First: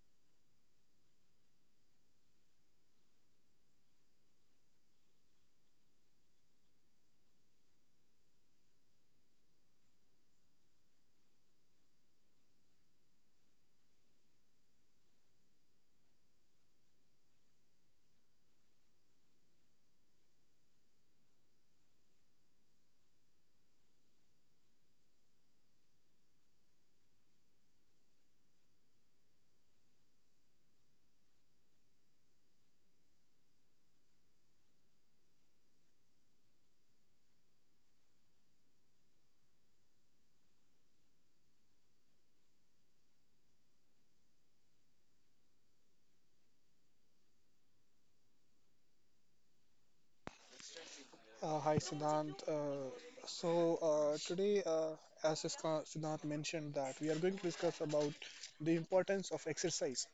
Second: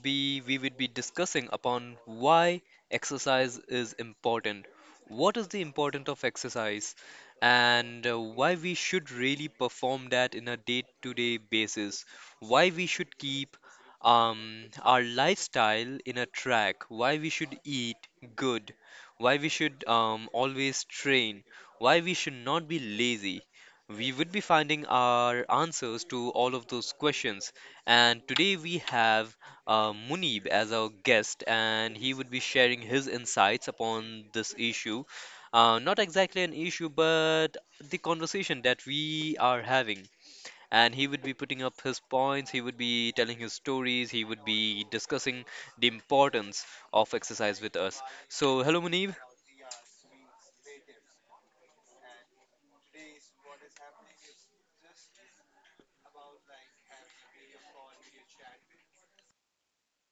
be we would be discussing upon why exercise is important. What is the importance of exercise and why we should really perform that in a day-to-day basis. Why we should keep our lifestyle in a track, why we should eat good, why we should always train, why we should not be lazy. We would be finding our answers to all of those questions. And today we have Munib as our guest, and he would be sharing his insights upon this issue. Not exactly an issue, but the conversation that we are having. And he would be putting up his points, he would be telling his stories, he would be discussing the importance of exercise with us. So, hello, Munib. Hi, Siddhant. Today, as Siddhant mentioned, that we are going to discuss about the importance of exercise.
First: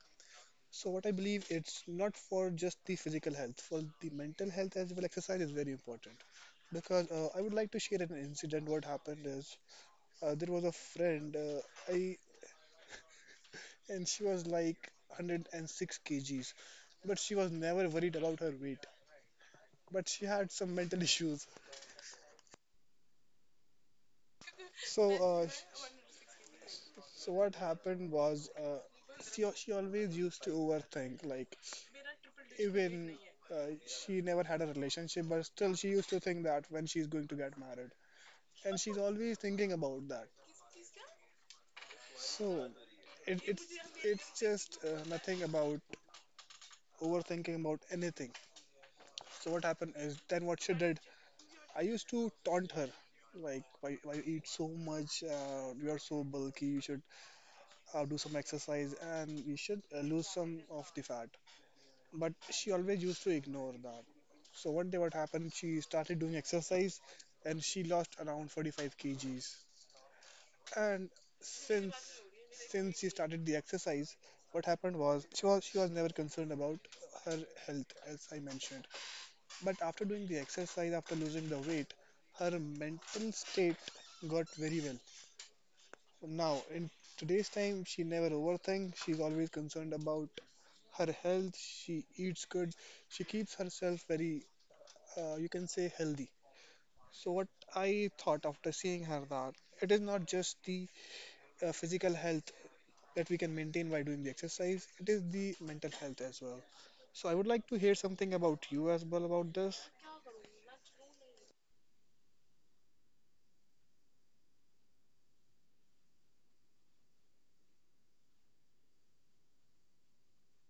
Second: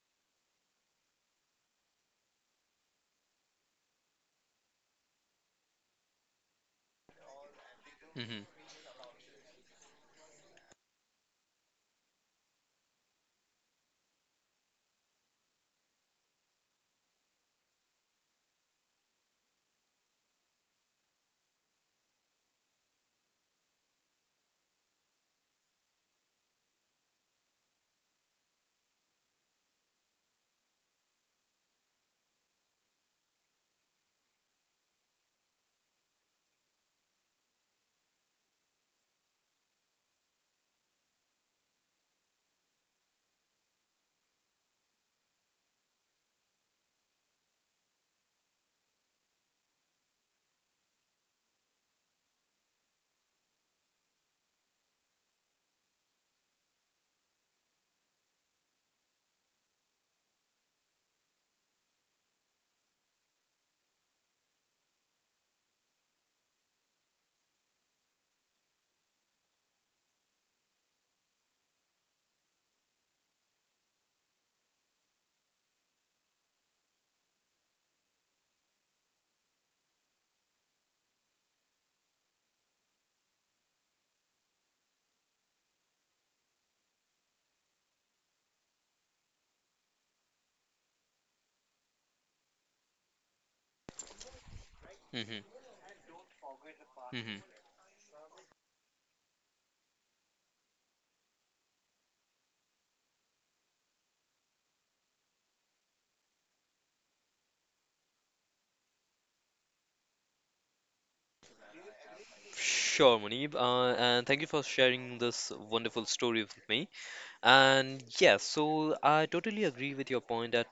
So what I believe, it's not for just the physical health, for the mental health as well. Exercise is very important because I would like to share an Hmm. incident. What happened is there was a friend, I and she was like 106 kgs, but she was never worried about her weight. But she had some mental issues, so uh, so what happened was, she always used to overthink. Like even she never had a relationship, but still she used to think that when she's going to get married, and she's always thinking about that. So it, it's it's just nothing about overthinking about anything. So what happened is then what she did, I used to taunt her. Like why you eat so much? You are so bulky. You should do some exercise and you should lose some of the fat. But she always used to ignore that. So one day what happened, she started doing exercise and she lost around 45 kgs. And since since she started the exercise, what happened was she was never concerned about her health as I mentioned. But after doing the exercise, after losing the weight, her mental state got very well. Now, in today's time, she never overthinks. She's always concerned about her health. She eats good. She keeps herself very, Hmm. You can say, healthy. Hmm. So, what I thought after seeing her, that it is not just the physical health that we can maintain by doing the exercise, it is the mental health as well. So, I would like to hear something about you as well about this. Sure, Munib, and thank you for sharing this wonderful story with me. And yeah, so I totally agree with your point that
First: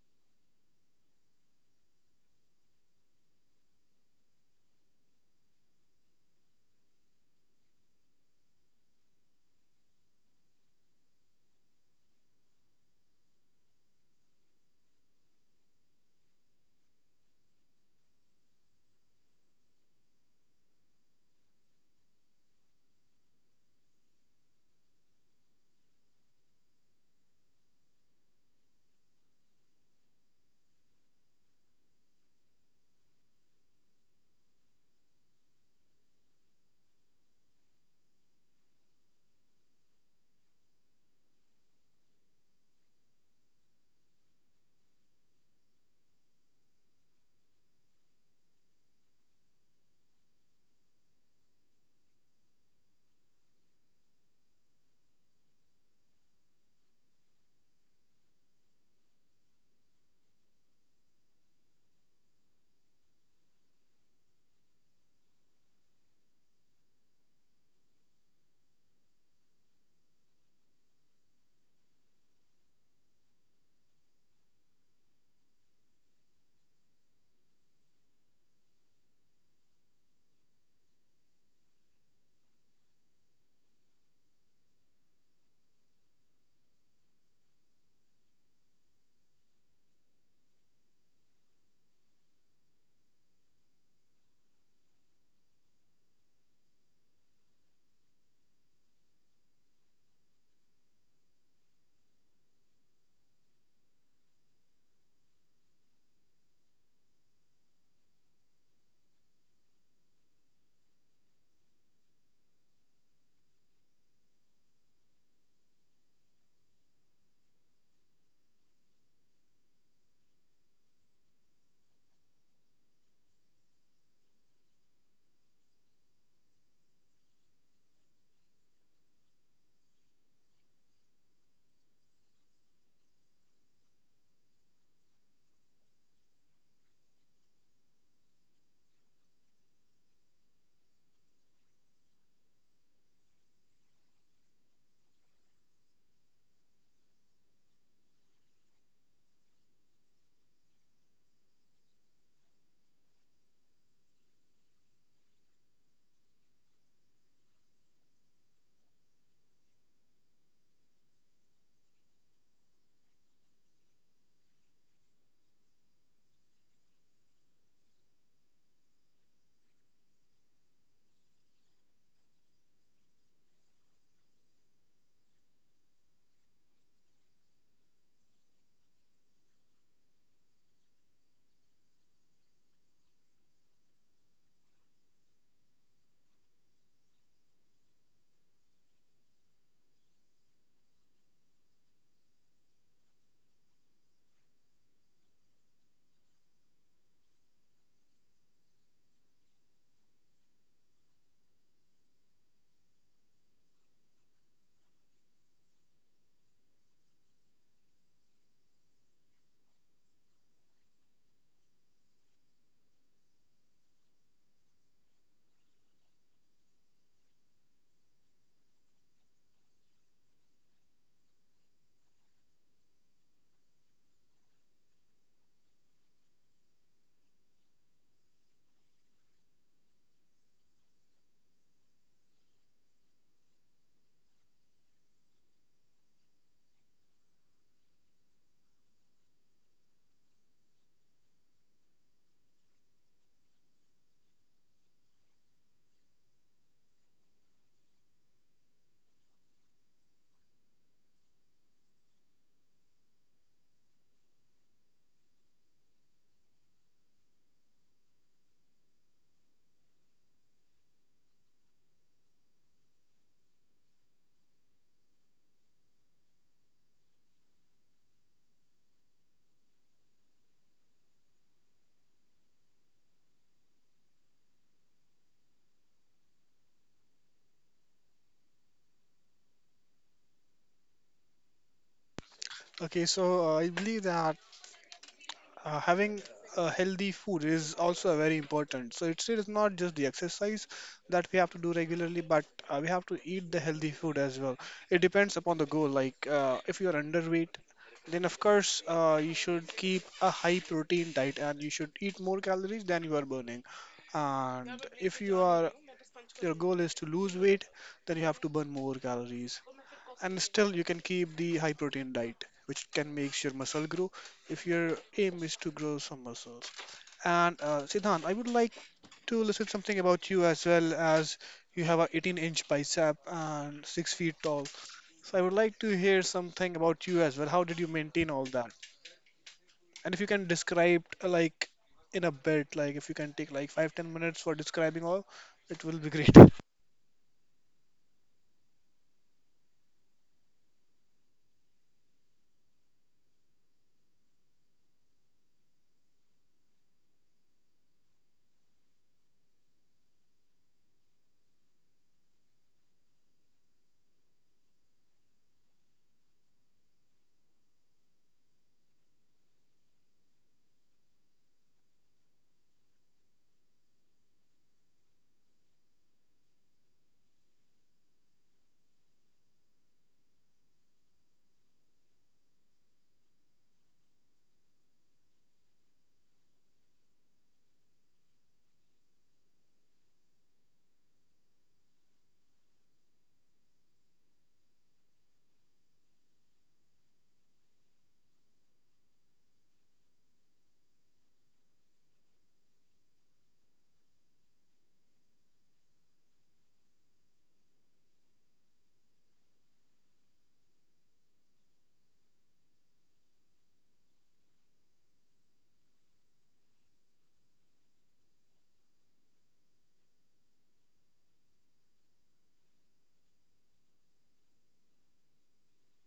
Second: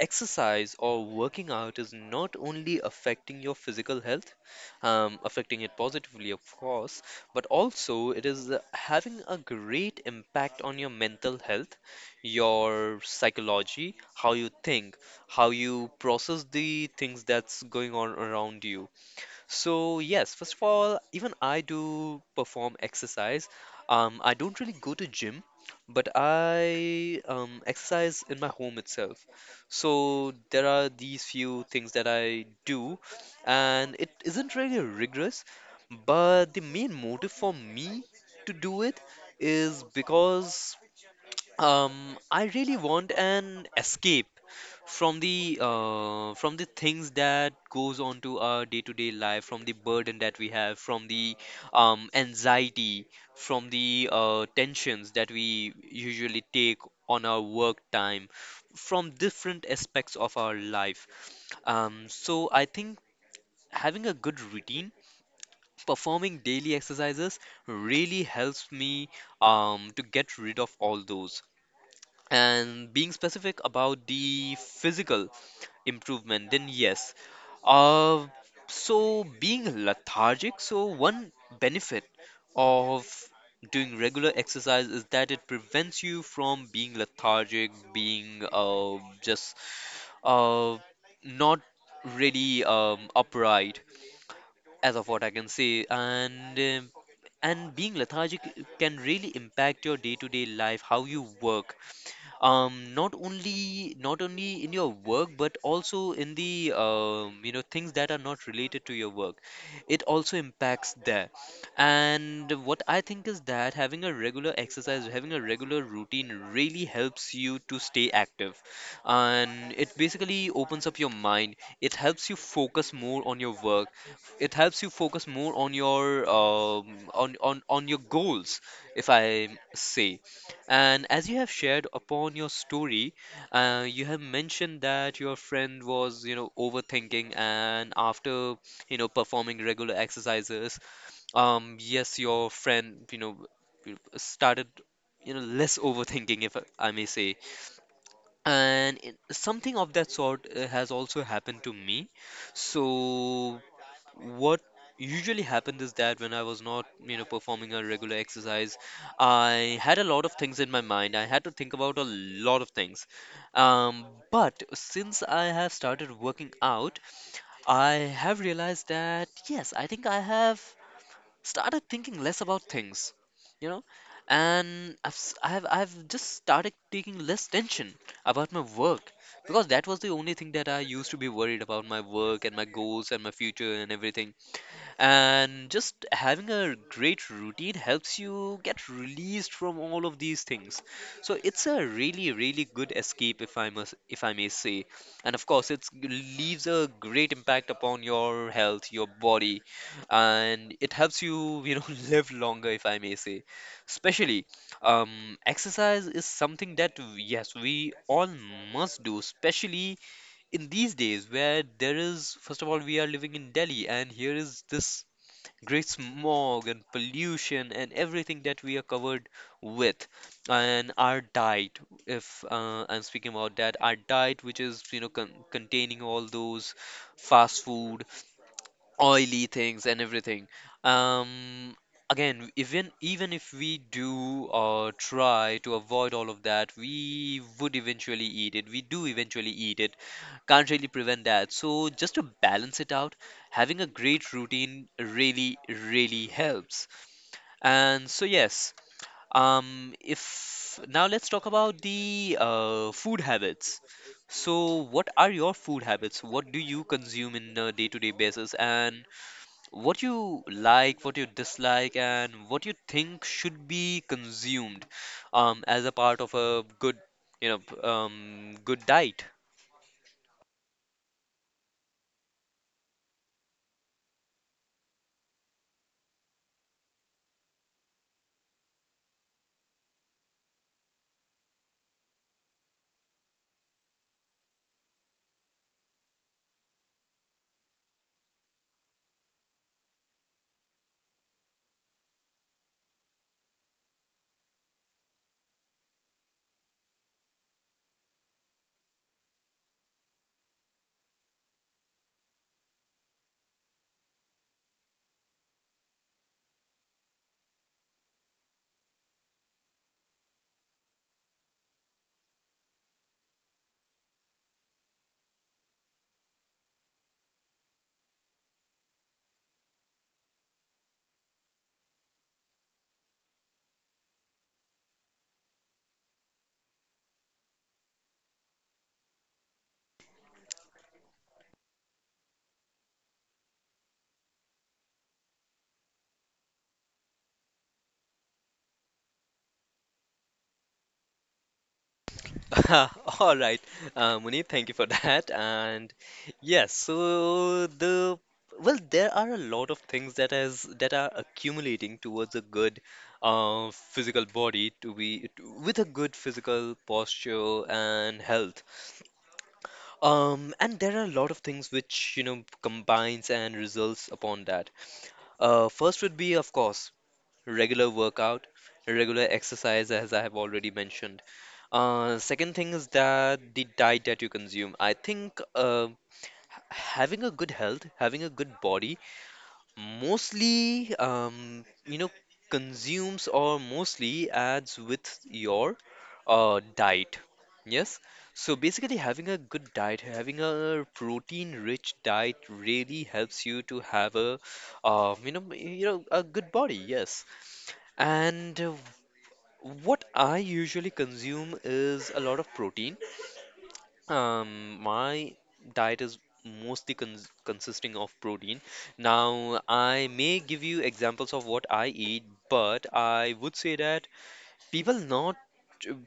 exercise or working out is not only affecting your physical health, affecting it positively, of course, but also it is having a great impact on your mental health, your psychology, how you think, how you process the things that's going on around you. So, yes, first of all, even I do perform exercise. I don't really go to gym, but I exercise in my home itself. So there are these few things that I do, and it isn't really rigorous, but the main motive for me to do it is because I really want an escape from the things that goes on to our day-to-day life, from the burden that we have, from the anxiety, from the tensions that we usually take on our work time, from different aspects of our life. So I think having a good routine, performing daily exercises, really helps me to get rid of all those and being specific about the physical improvement, then yes, uh so being lethargic, so one benefit of doing regular exercise is that it prevents you from being lethargic, being just uh not really upright, as of what I can say. And and being lethargic can really impact your day-to-day life, how you work, not only in your work, but also in the things that are not related to your work, it also impacts there. And what I think is that having a regular exercise, having a regular routine really helps you to stay active, and it basically opens up your mind. It helps you focus more on your work. It helps you focus more on your on your goals, if I say. And as you have shared upon your story, you have mentioned that your friend was, overthinking, and after, performing regular exercises, yes, your friend, started, less overthinking, if I may say. And it, something of that sort has also happened to me. So what usually happened is that when I was not, performing a regular exercise, I had a lot of things in my mind. I had to think about a lot of things. Um, but since I have started working out, I have realized that yes, I think I have started thinking less about things, you know, and I've s- I've just started taking less tension about my work, because that was the only thing that I used to be worried about, my work and my goals and my future and everything. And just having a great routine helps you get released from all of these things. So it's a really, really good escape if I must, if I may say. And of course, it leaves a great impact upon your health, your body, and it helps you, you know, live longer, if I may say. Especially, exercise is something that, yes, we all must do, especially in these days where there is, first of all, we are living in Delhi, and here is this great smog and pollution and everything that we are covered with. And our diet, if I'm speaking about that, our diet, which is, you know, containing all those fast food, oily things and everything. Um, Again, even if we do try to avoid all of that, we would eventually eat it. We do eventually eat it. Can't really prevent that. So just to balance it out, having a great routine really, really helps. And so yes, if now let's talk about the food habits. So, what are your food habits? What do you consume in a day-to-day basis? And what you like, what you dislike, and what you think should be consumed as a part of a good, you know, good diet. Okay, so I believe that having a healthy food is also very important. So it's not just the exercise that we have to do regularly, but we have to eat the healthy food as well. It depends upon the goal. Like if you're underweight, then of course you should keep a high protein diet and you should eat more calories than you are burning. And if your goal is to lose weight, then you have to burn more calories and still you can keep the high protein diet which can make your muscle grow if your aim is to grow some muscles. And Siddhant, I would like to listen something about you as well, as you have a 18-inch bicep and six feet tall. So I would like to hear something about you as well. How did you maintain all that? And if you can describe like in a bit, like if you can take like five ten minutes for describing all, it will be great. All right, Munir, thank you for that. And yes, so the, well, there are a lot of things that are accumulating towards a good physical body, to be to, with a good physical posture and health. And there are a lot of things which, you know, combines and results upon that. First would be, of course, regular workout, regular exercise, as I have already mentioned. Second thing is that the diet that you consume. I think having a good health, having a good body mostly you know consumes, or mostly adds with your diet, yes. So basically having a good diet, having a protein rich diet really helps you to have a a good body, yes. And what I usually consume is a lot of protein. My diet is mostly consisting of protein. Now, I may give you examples of what I eat, but I would say that people not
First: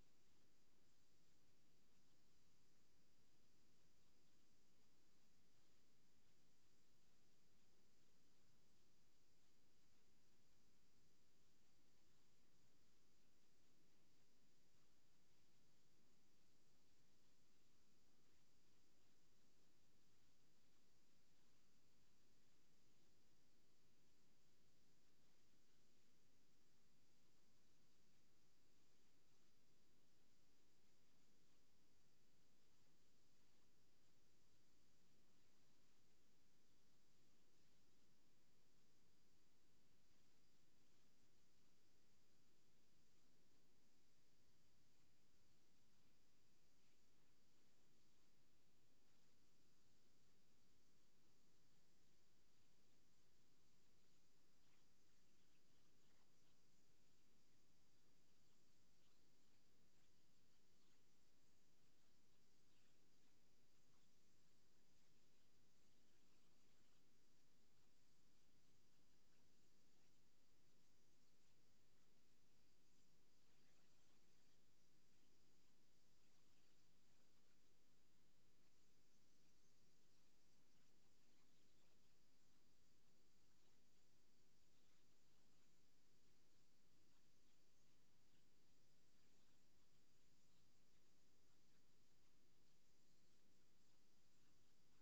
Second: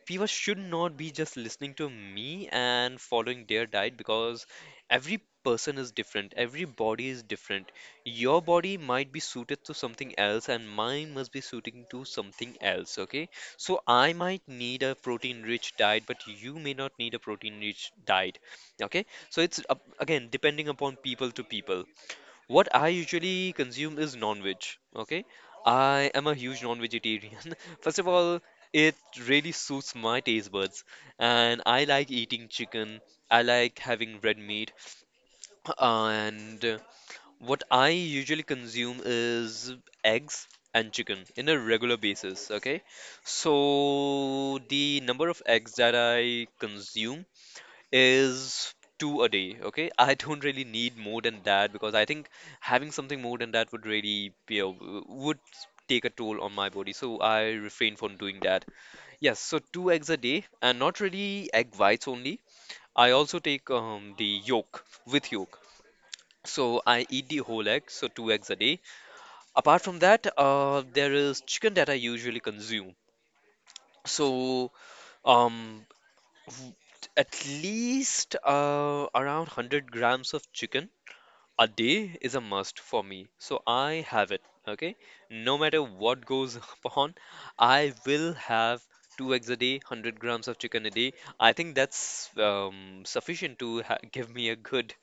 people should not be just listening to me and following their diet, because every person is different, every body is different. Your body might be suited to something else and mine must be suiting to something else, okay? So I might need a protein rich diet, but you may not need a protein rich diet, okay? So it's up, again, depending upon people to people, what I usually consume is non-veg. Okay, I am a huge non-vegetarian. First of all, it really suits my taste buds, and I like eating chicken. I like having red meat, and what I usually consume is eggs and chicken in a regular basis. Okay, so the number of eggs that I consume is two a day, okay? I don't really need more than that because I think having something more than that would really, you know, would take a toll on my body. So I refrain from doing that. Yes, so two eggs a day and not really egg whites only. I also take the yolk with yolk. So I eat the whole egg, so two eggs a day. Apart from that, there is chicken that I usually consume. So um, w- at least around 100 grams of chicken a day is a must for me, so I have it. Okay, no matter what goes on, I will have two eggs a day, 100 grams of chicken a day. I think that's sufficient to give me a good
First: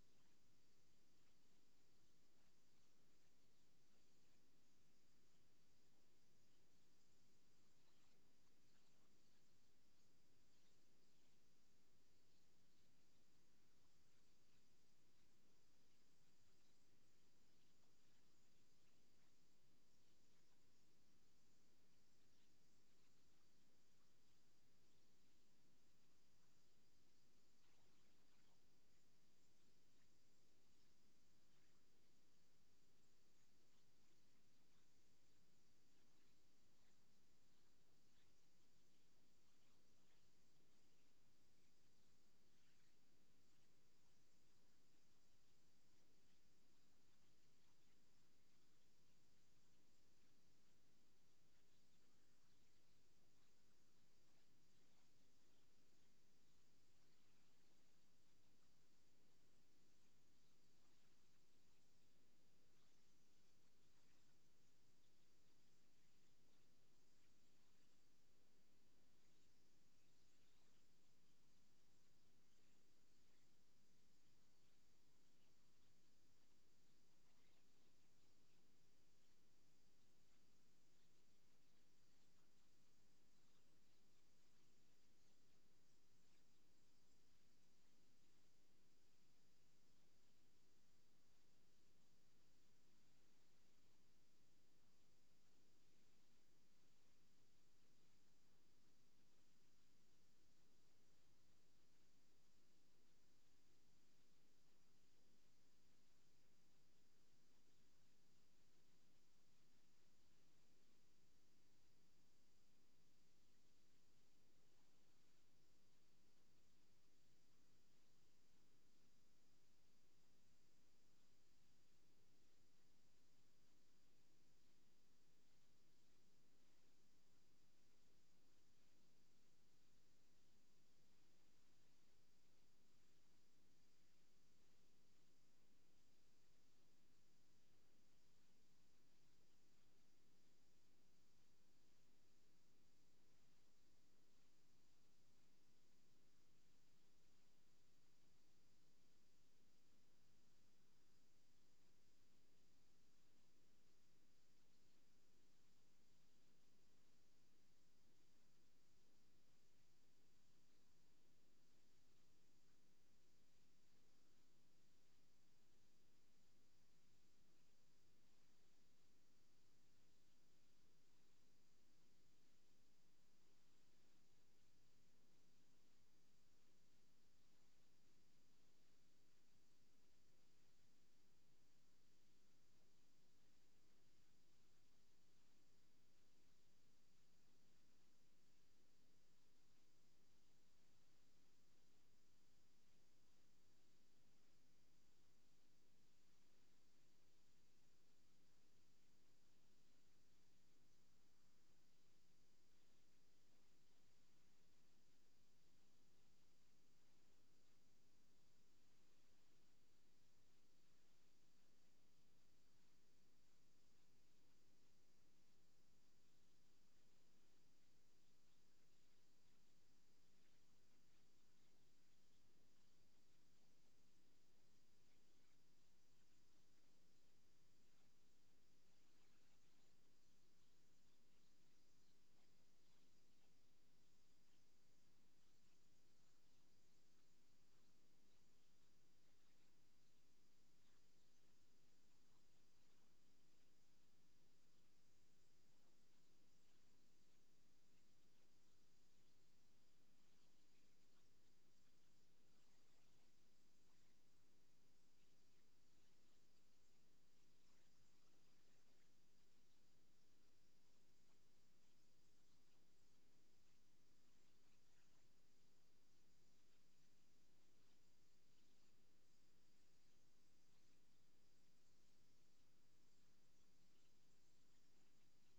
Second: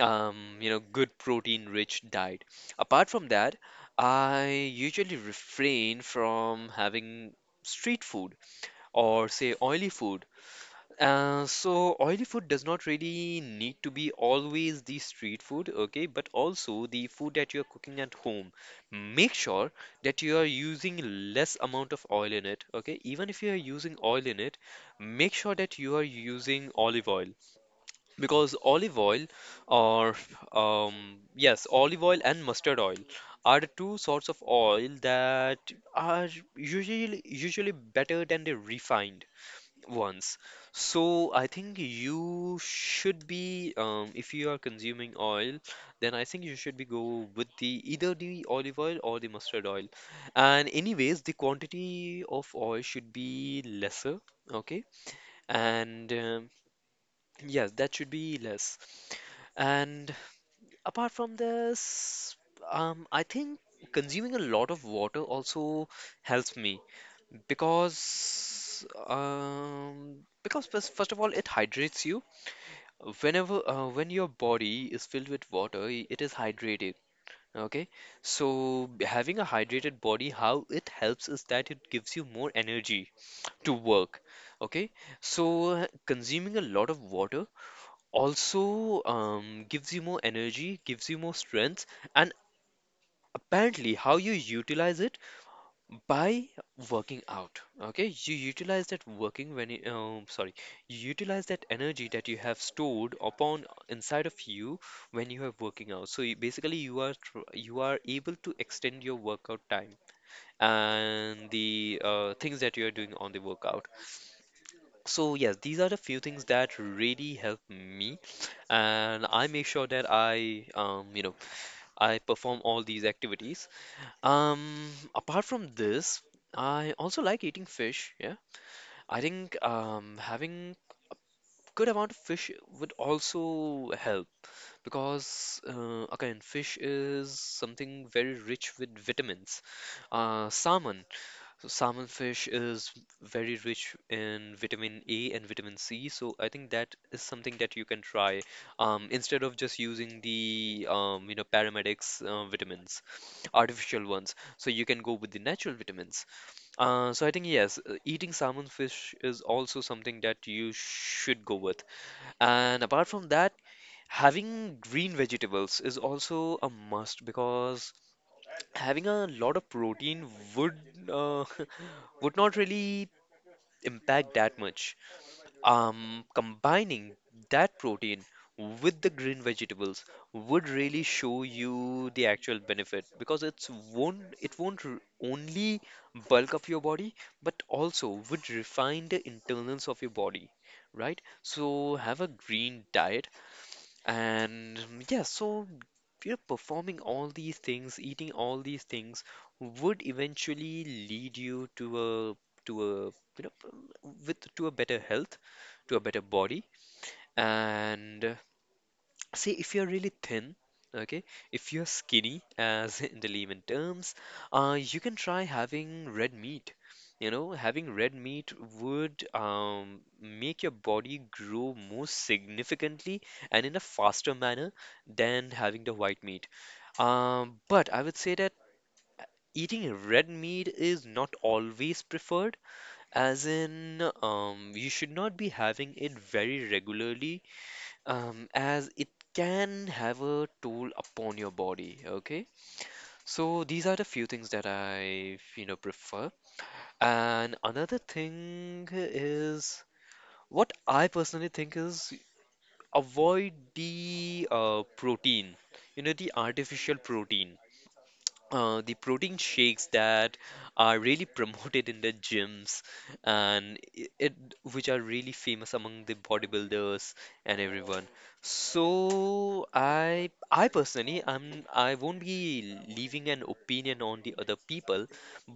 good protein rich diet. Apart from that, I usually refrain from having street food or say oily food. So oily food does not really need to be always the street food, okay, but also the food that you're cooking at home. Make sure that you are using less amount of oil in it, okay? Even if you are using oil in it, make sure that you are using olive oil, because olive oil or yes, olive oil and mustard oil are the two sorts of oil that are usually better than the refined. Once, so I think you should be, if you are consuming oil, then I think you should be go with the either the olive oil or the mustard oil. And anyways, the quantity of oil should be lesser, okay? And yes, that should be less. And apart from this, I think consuming a lot of water also helps me. Because, um, because first of all, it hydrates you. Whenever, when your body is filled with water, it is hydrated. Okay, so having a hydrated body, how it helps is that it gives you more energy to work. Okay, so consuming a lot of water also gives you more energy, gives you more strength, and apparently, how you utilize it by working out. Okay, you utilize that working when you, sorry you utilize that energy that you have stored upon inside of you when you are working out. So you, basically you are you are able to extend your workout time and the things that you are doing on the workout. So yes, these are the few things that really help me, and I make sure that I you know I perform all these activities. Apart from this, I also like eating fish. Yeah, I think having good amount of fish would also help because again, fish is something very rich with vitamins. Salmon so salmon fish is very rich in vitamin A and vitamin C, so I think that is something that you can try instead of just using the paramedics vitamins, artificial ones. So you can go with the natural vitamins. So I think yes, eating salmon fish is also something that you should go with. And apart from that, having green vegetables is also a must because having a lot of protein would uh, would not really impact that much. Combining that protein with the green vegetables would really show you the actual benefit because it's won't it won't r- only bulk up your body but also would refine the internals of your body, right? So have a green diet and yeah, so performing all these things, eating all these things would eventually lead you to a you know with to a better health, to a better body, and see, if you're really thin, okay, if you're skinny, as in the layman terms, you can try having red meat. You know, having red meat would make your body grow more significantly and in a faster manner than having the white meat. But I would say that eating red meat is not always preferred, as in you should not be having it very regularly as it can have a toll upon your body. Okay, so these are the few things that I prefer. And another thing is, what I personally think is, avoid the protein, you know, the artificial protein, the protein shakes that are really promoted in the gyms and I- it which are really famous among the bodybuilders and everyone. So I personally, I won't be leaving an opinion on the other people,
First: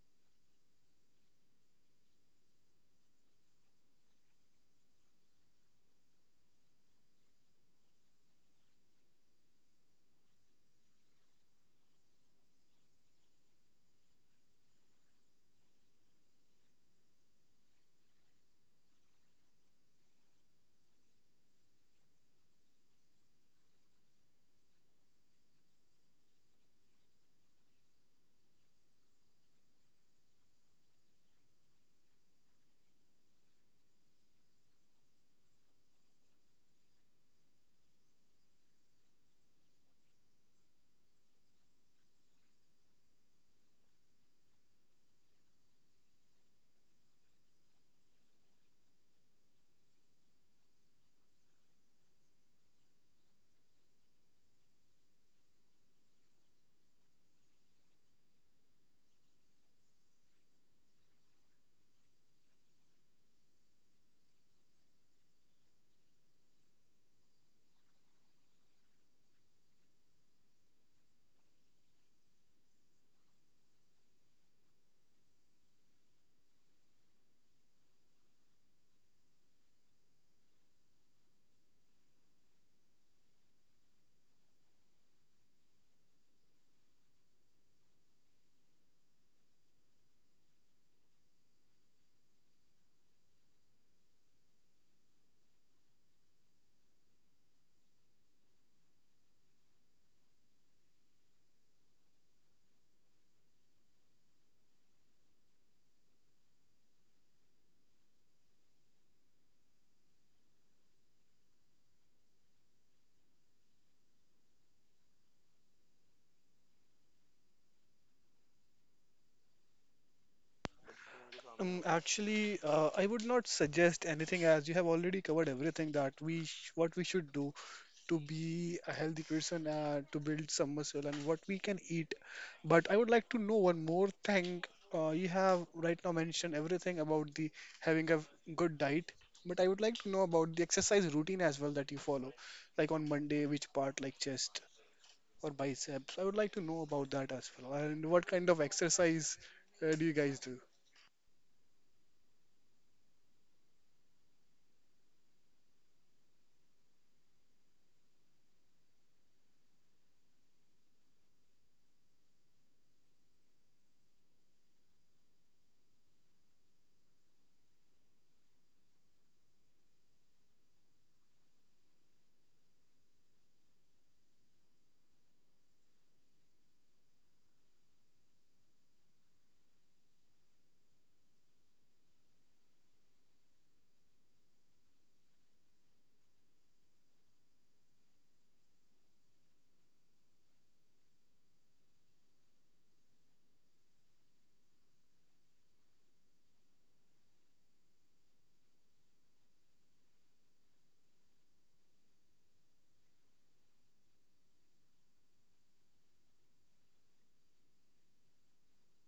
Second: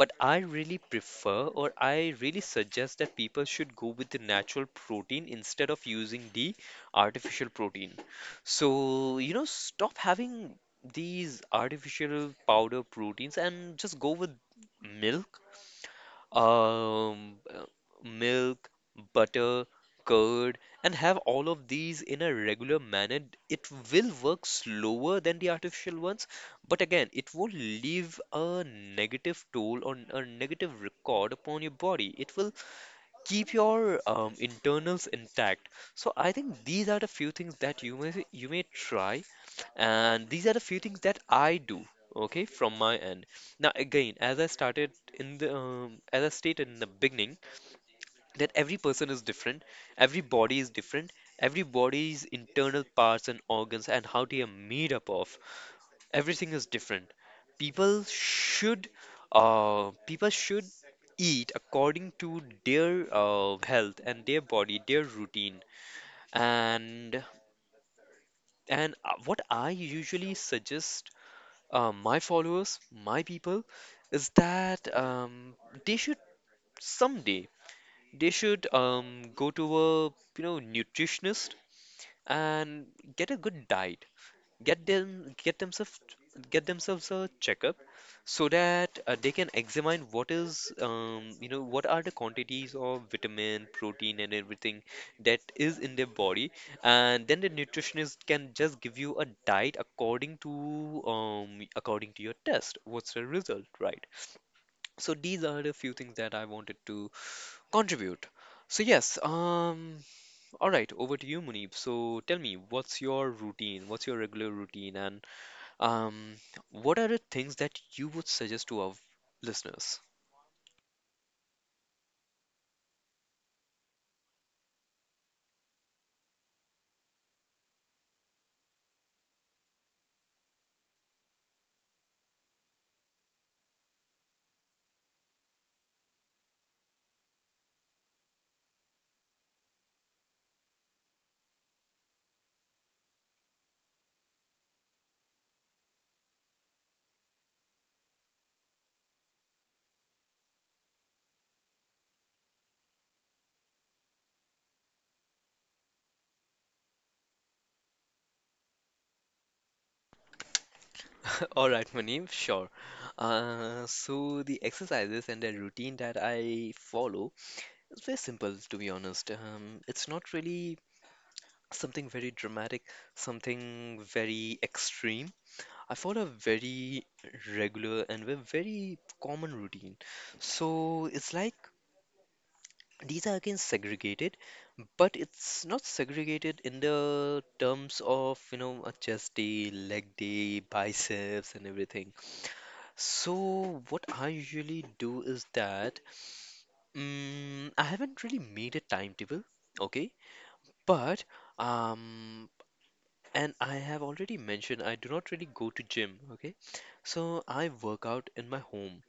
but I really prefer, or I really suggest, that people should go with the natural protein instead of using the artificial protein. So, you know, stop having these artificial powder proteins and just go with milk, um, uh, milk, butter, curd, and have all of these in a regular manner. It will work slower than the artificial ones, but again, it won't leave a negative toll or a negative record upon your body. It will keep your internals intact. So I think these are the few things that you may try, and these are the few things that I do. Okay, from my end. Now again, as I stated in the beginning, that every person is different, every body is different, every body's internal parts and organs and how they are made up of everything is different. People should uh, people should eat according to their health and their body, their routine. And what I usually suggest my followers, my people, is that they should, someday, they should go to a nutritionist and get a good diet, get them get themselves get themselves a checkup, so that they can examine what is, what are the quantities of vitamin, protein, and everything that is in their body. And then the nutritionist can just give you a diet according to according to your test, what's the result, right? So these are the few things that I wanted to contribute. So yes, all right, over to you, Munib. So tell me, what's your routine, what's your regular routine, and um, what are the things that you would suggest to our listeners? Actually, I would not suggest anything as you have already covered everything that we sh what we should do to be a healthy person, to build some muscle, and what we can eat. But I would like to know one more thing. You have right now mentioned everything about the having a good diet, but I would like to know about the exercise routine as well that you follow, like on Monday, which part, like chest or biceps. I would like to know about that as well, and what kind of exercise do you guys do? All right, Maneem, sure. So the exercises and the routine that I follow is very simple, to be honest. It's not really something very dramatic, something very extreme. I follow a very regular and a very common routine. So it's like, these are again segregated, but it's not segregated in the terms of, you know, a chest day, leg day, biceps, and everything. So, what I usually do is that I haven't really made a timetable, okay? But, um, and I have already mentioned, I do not really go to gym, okay? So, I work out in my home.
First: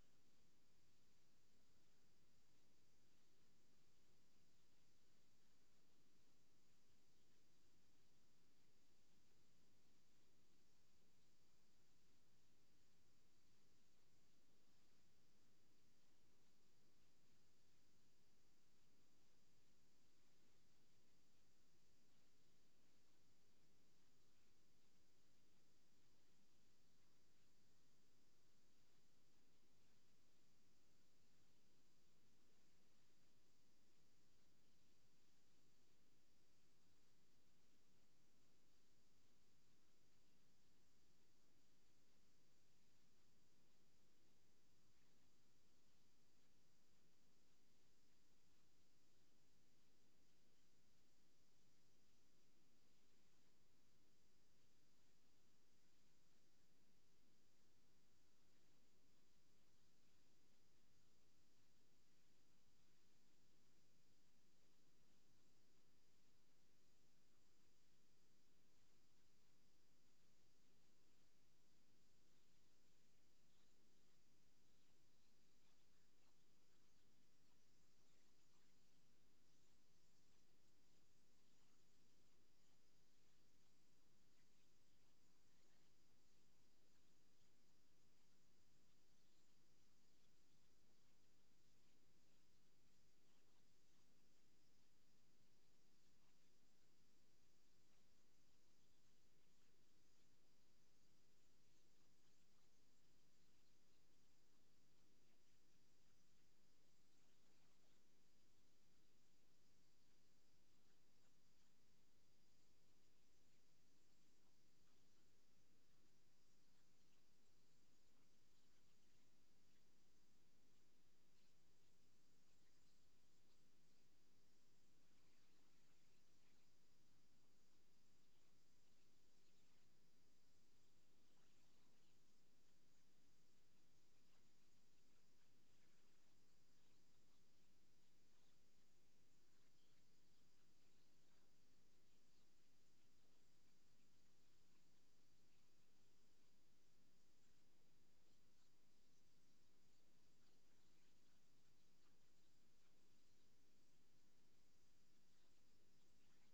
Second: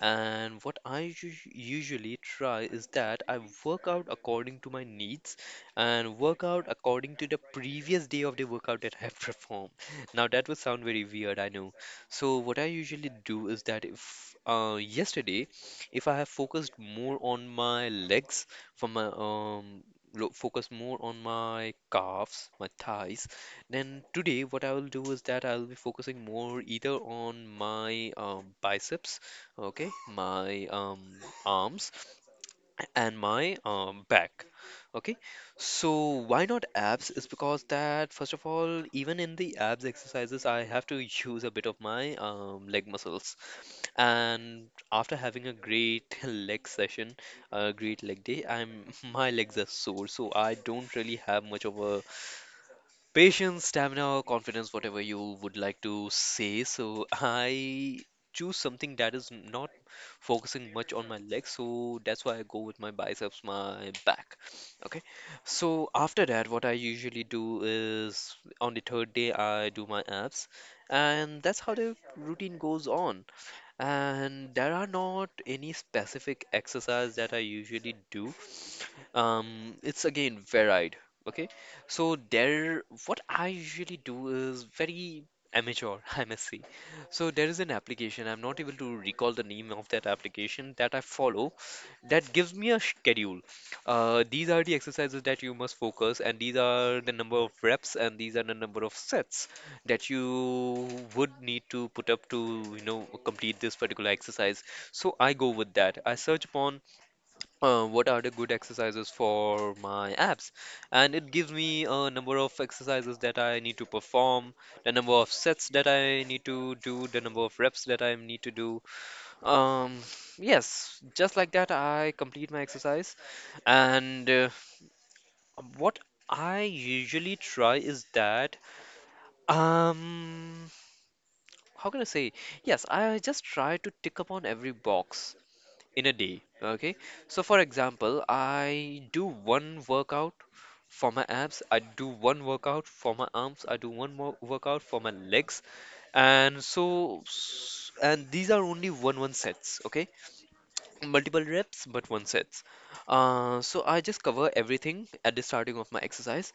And what I usually try is that I work out according to my needs, and work out according to the previous day of the workout that I have performed. Now that would sound very weird, I know. So what I usually do is that if, yesterday, if I have focused more on my legs, for my focus more on my calves, my thighs, then today what I will do is that I will be focusing more either on my biceps, okay, my arms, and my back, okay. So why not abs is because that, first of all, even in the abs exercises I have to use a bit of my leg muscles, and after having a great leg session, a great leg day, I'm my legs are sore, so I don't really have much of a patience, stamina, confidence, whatever you would like to say. So I choose something that is not focusing much on my legs. So that's why I go with my biceps, my back. Okay. So after that, what I usually do is, on the 3rd day, I do my abs. And that's how the routine goes on, and there are not any specific exercise that I usually do. It's again varied. Okay, so there, what I usually do is very amateur, I must say. So there is an application. I'm not able to recall the name of that application that I follow, that gives me a schedule. These are the exercises that you must focus, and these are the number of reps, and these are the number of sets that you would need to put up to, you know, complete this particular exercise. So I go with that. I search upon what are the good exercises for my abs, and it gives me a number of exercises that I need to perform, the number of sets that I need to do, the number of reps that I need to do, um, yes, just like that, I complete my exercise. And what I usually try is that, um, how can I say? Yes, I just try to tick upon every box in a day. Okay. So, for example, I do one workout for my abs, I do one workout for my arms, I do one more workout for my legs. And so, and these are only one sets. Okay. Multiple reps, but one sets. So I just cover everything at the starting of my exercise,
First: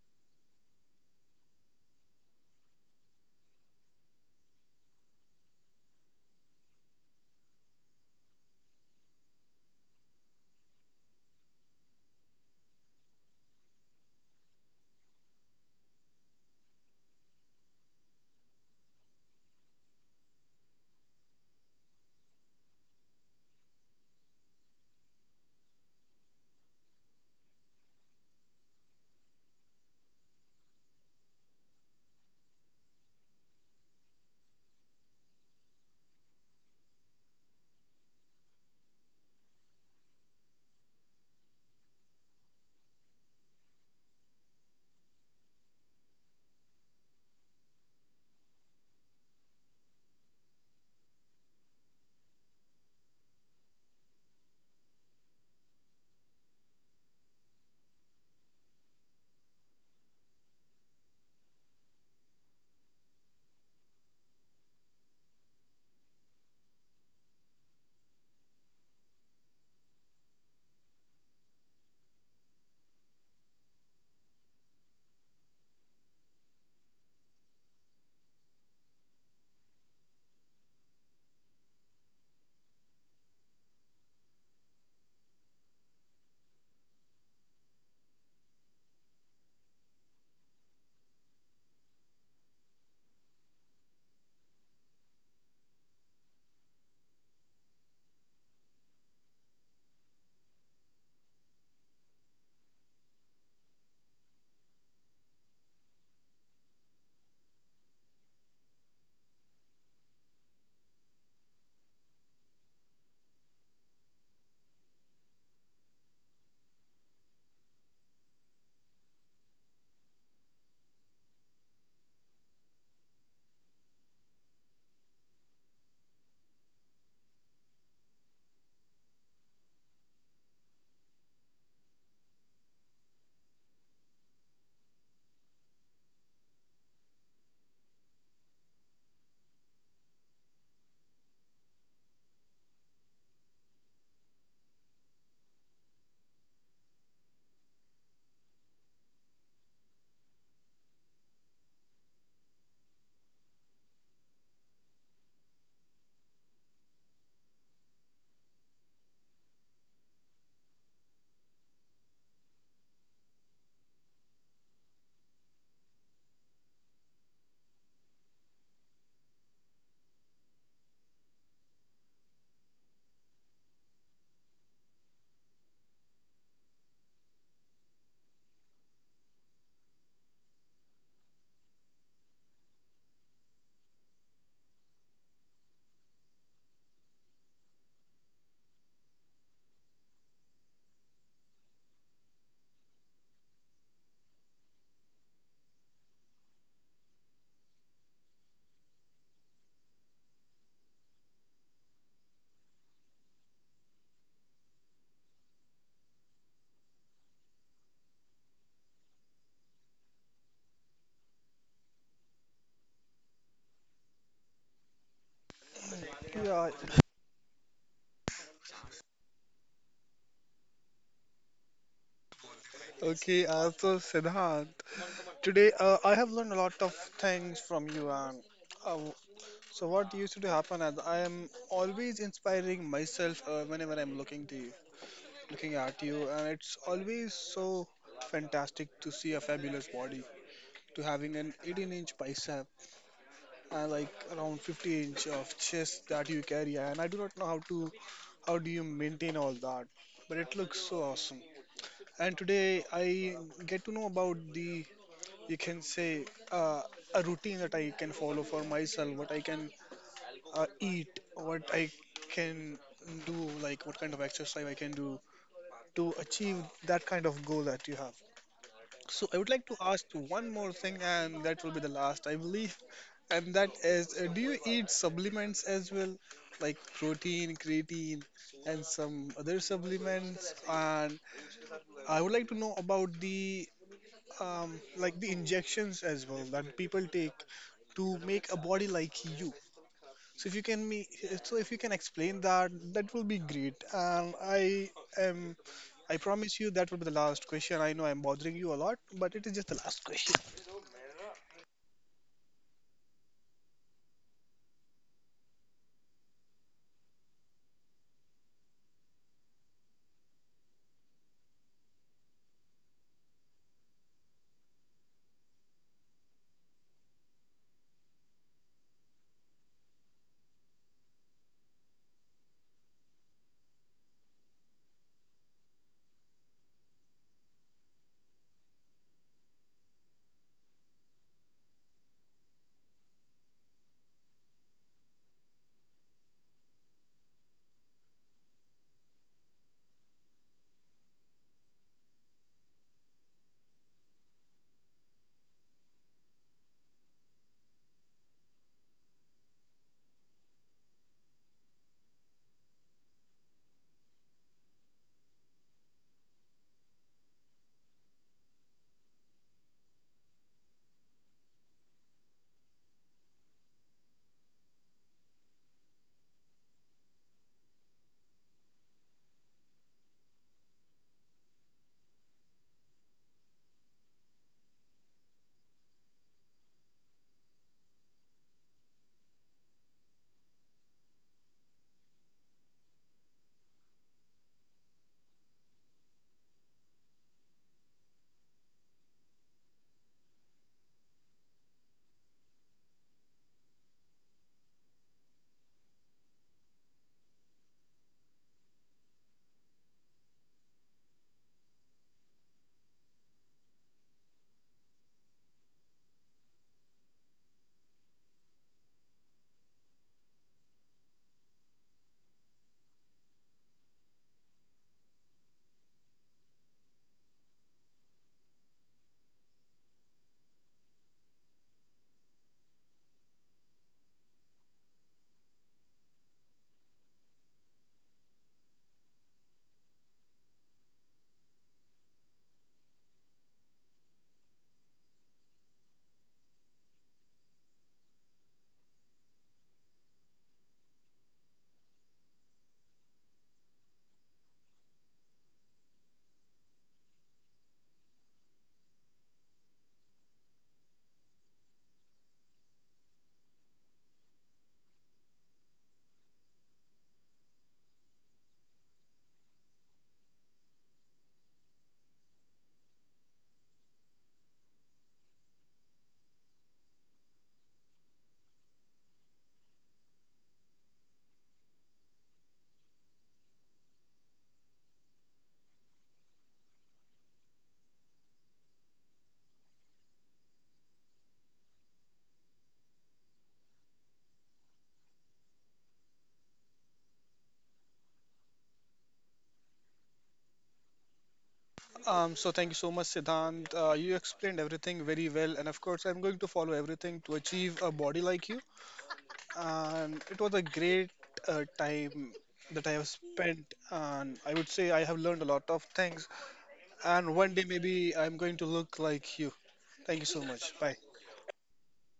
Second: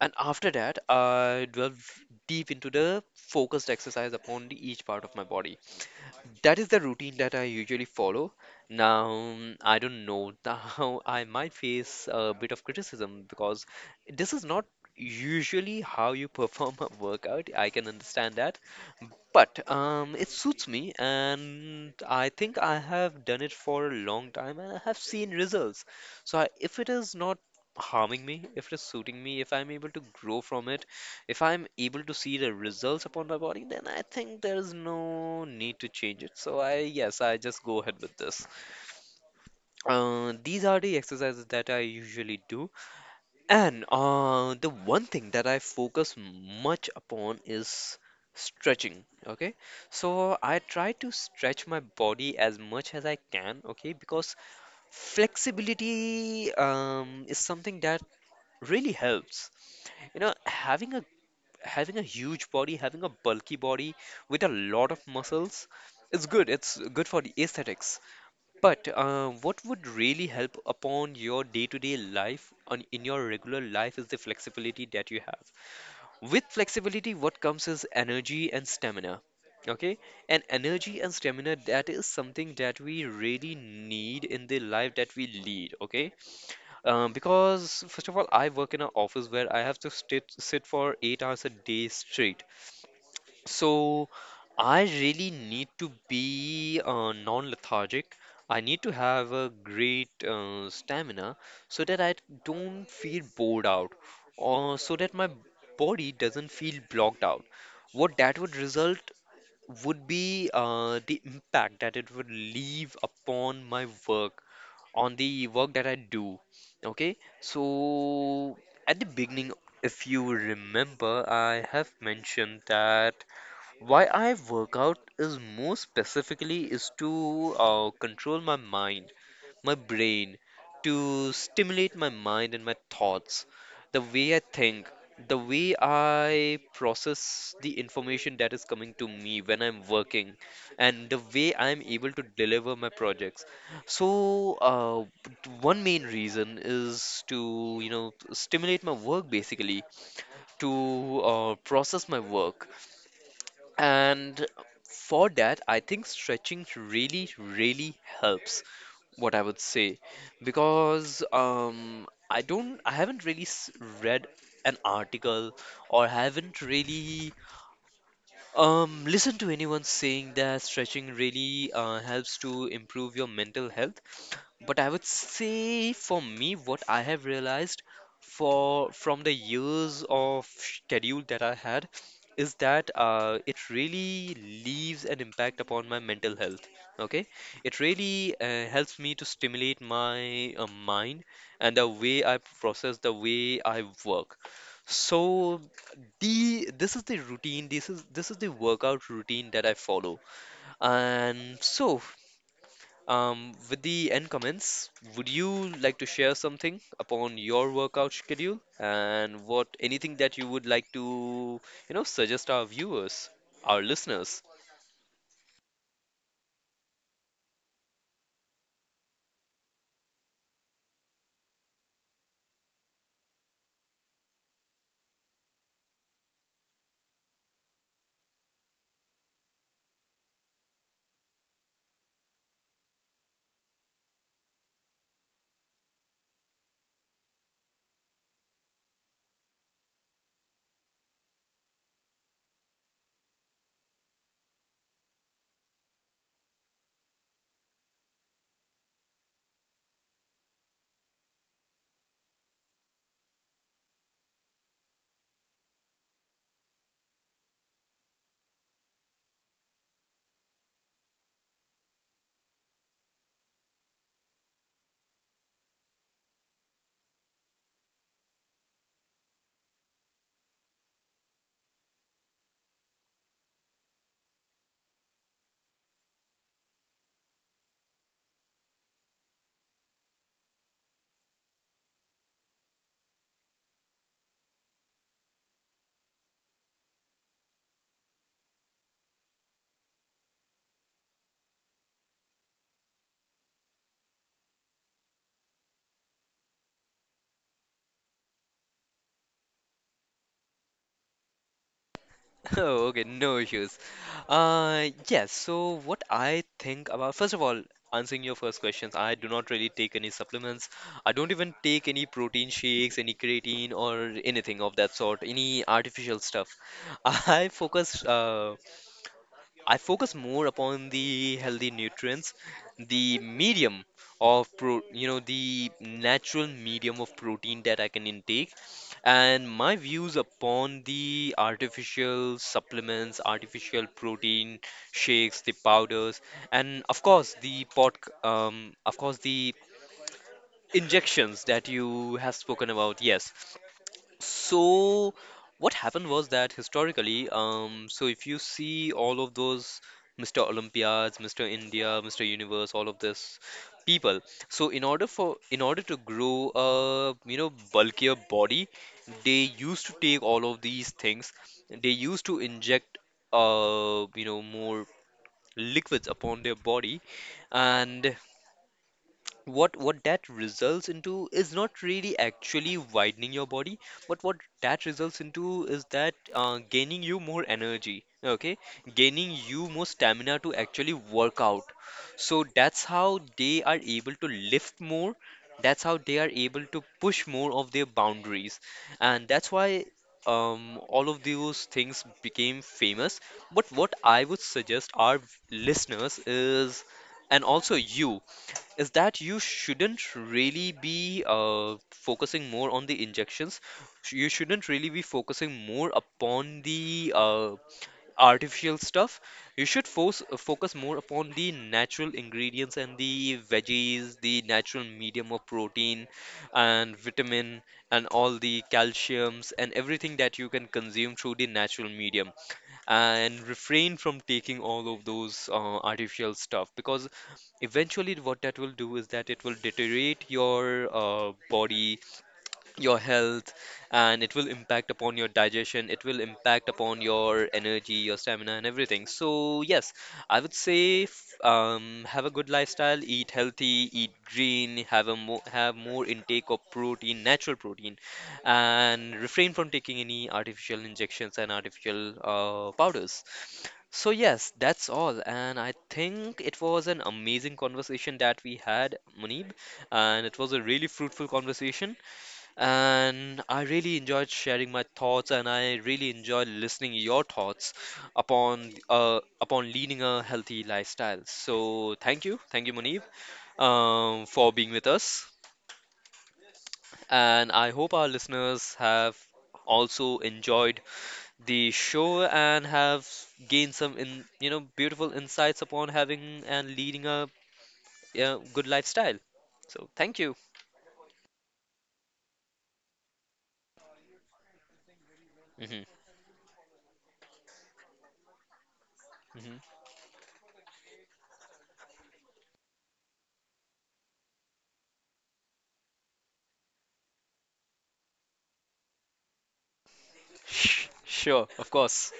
and after that I delve deep into the focused exercise upon the, each part of my body. That is the routine that I usually follow. Now I don't know, now I might face a bit of criticism because this is not usually how you perform a workout, I can understand that, but it suits me, and I think I have done it for a long time, and I have seen results. So I, if it is not harming me, if it is suiting me, if I'm able to grow from it, if I'm able to see the results upon my body, then I think there is no need to change it. So I, yes, I just go ahead with this. These are the exercises that I usually do. And the one thing that I focus much upon is stretching. Okay, so I try to stretch my body as much as I can. Okay, because flexibility is something that really helps. You know, having a huge body, having a bulky body with a lot of muscles, it's good. It's good for the aesthetics. But what would really help upon your day-to-day life, on in your regular life, is the flexibility that you have. With flexibility, what comes is energy and stamina. Okay, and energy and stamina, that is something that we really need in the life that we lead. Okay, because first of all, I work in an office where I have to sit for 8 hours a day straight. So I really need to be non-lethargic. I need to have a great stamina so that I don't feel bored out or so that my body doesn't feel blocked out. What that would result would be the impact that it would leave upon my work, on the work that I do. Okay, so at the beginning, if you remember, I have mentioned that. Why I work out is more specifically is to control my mind, my brain, to stimulate my mind and my thoughts, the way I think, the way I process the information that is coming to me when I'm working, and the way I'm able to deliver my projects. So, one main reason is to, you know, stimulate my work basically, to process my work, and for that, I think stretching really, really helps, what I would say, because I haven't really read an article or haven't really listened to anyone saying that stretching really helps to improve your mental health. But I would say for me, what I have realized for from the years of schedule that I had is that it really leaves an impact upon my mental health. Okay, it really helps me to stimulate my mind and the way I process, the way I work. So the this is the routine, this is the workout routine that I follow. And so with the end comments, would you like to share something upon your workout schedule and what anything that you would like to, you know, suggest our viewers, our listeners? Yeah. Okay, so Siddhant, today I have learned a lot of things from you, and uh, so what used to happen is I am always inspiring myself whenever I'm looking to you, looking at you, and it's always so fantastic to see a fabulous body, to having an 18-inch bicep and like around 50-inch of chest that you carry. And I do not know how do you maintain all that, but it looks so awesome. And today I get to know about the, you can say, uh, a routine that I can follow for myself, what I can eat, what I can do, like what kind of exercise I can do to achieve that kind of goal that you have. So I would like to ask you one more thing, and that will be the last, I believe. And that is, do you eat supplements as well, like protein, creatine, and some other supplements? And I would like to know about the like the injections as well that people take to make a body like you. So if you can me, so if you can explain that, that will be great. Am, I promise you that will be the last question. I know I'm bothering you a lot, but it is just the last question. Oh, okay, no issues. Yes, so what I think about, first of all, answering your first questions, I do not really take any supplements. I don't even take any protein shakes, any creatine, or anything of that sort, any artificial stuff. I focus uh, I focus more upon the healthy nutrients, the medium of pro, you know, the natural medium of protein that I can intake, and my views upon the artificial supplements, artificial protein shakes, the powders, and of course the injections that you have spoken about. Yes, so, what happened was that historically, so if you see all of those Mr. Olympiads, Mr. India, Mr. Universe, all of this people, so in order to grow a, you know, bulkier body, they used to take all of these things. They used to inject you know more liquids upon their body, and what that results into is not really actually widening your body, but what that results into is that gaining you more energy, okay, gaining you more stamina to actually work out. So that's how they are able to lift more, that's how they are able to push more of their boundaries, and that's why all of those things became famous. But what I would suggest our listeners is, and also you, is that you shouldn't really be focusing more on the injections. You shouldn't really be focusing more upon the artificial stuff. You should focus more upon the natural ingredients and the veggies, the natural medium of protein and vitamin and all the calciums and everything that you can consume through the natural medium, and refrain from taking all of those artificial stuff, because eventually what that will do is that it will deteriorate your body, your health, and it will impact upon your digestion, it will impact upon your energy, your stamina, and everything. So yes, I would say, have a good lifestyle, eat healthy, eat green, have more intake of protein, natural protein, and refrain from taking any artificial injections and artificial powders. So yes, that's all, and I think it was an amazing conversation that we had, Munib, and it was a really fruitful conversation, and I really enjoyed sharing my thoughts, and I really enjoyed listening your thoughts upon upon leading a healthy lifestyle. So thank you, Munib, for being with us. And I hope our listeners have also enjoyed the show and have gained some you know, beautiful insights upon having and leading a good lifestyle. So thank you. So thank you so much, Siddhant. You explained everything very well, and of Hmm. course, I'm going to follow everything to achieve a body like you. Hmm. And it was a great time that I have spent, and I would say I have learned a lot of things. And one day maybe I'm going to look like you. Thank you so much. Bye. Sure, of course.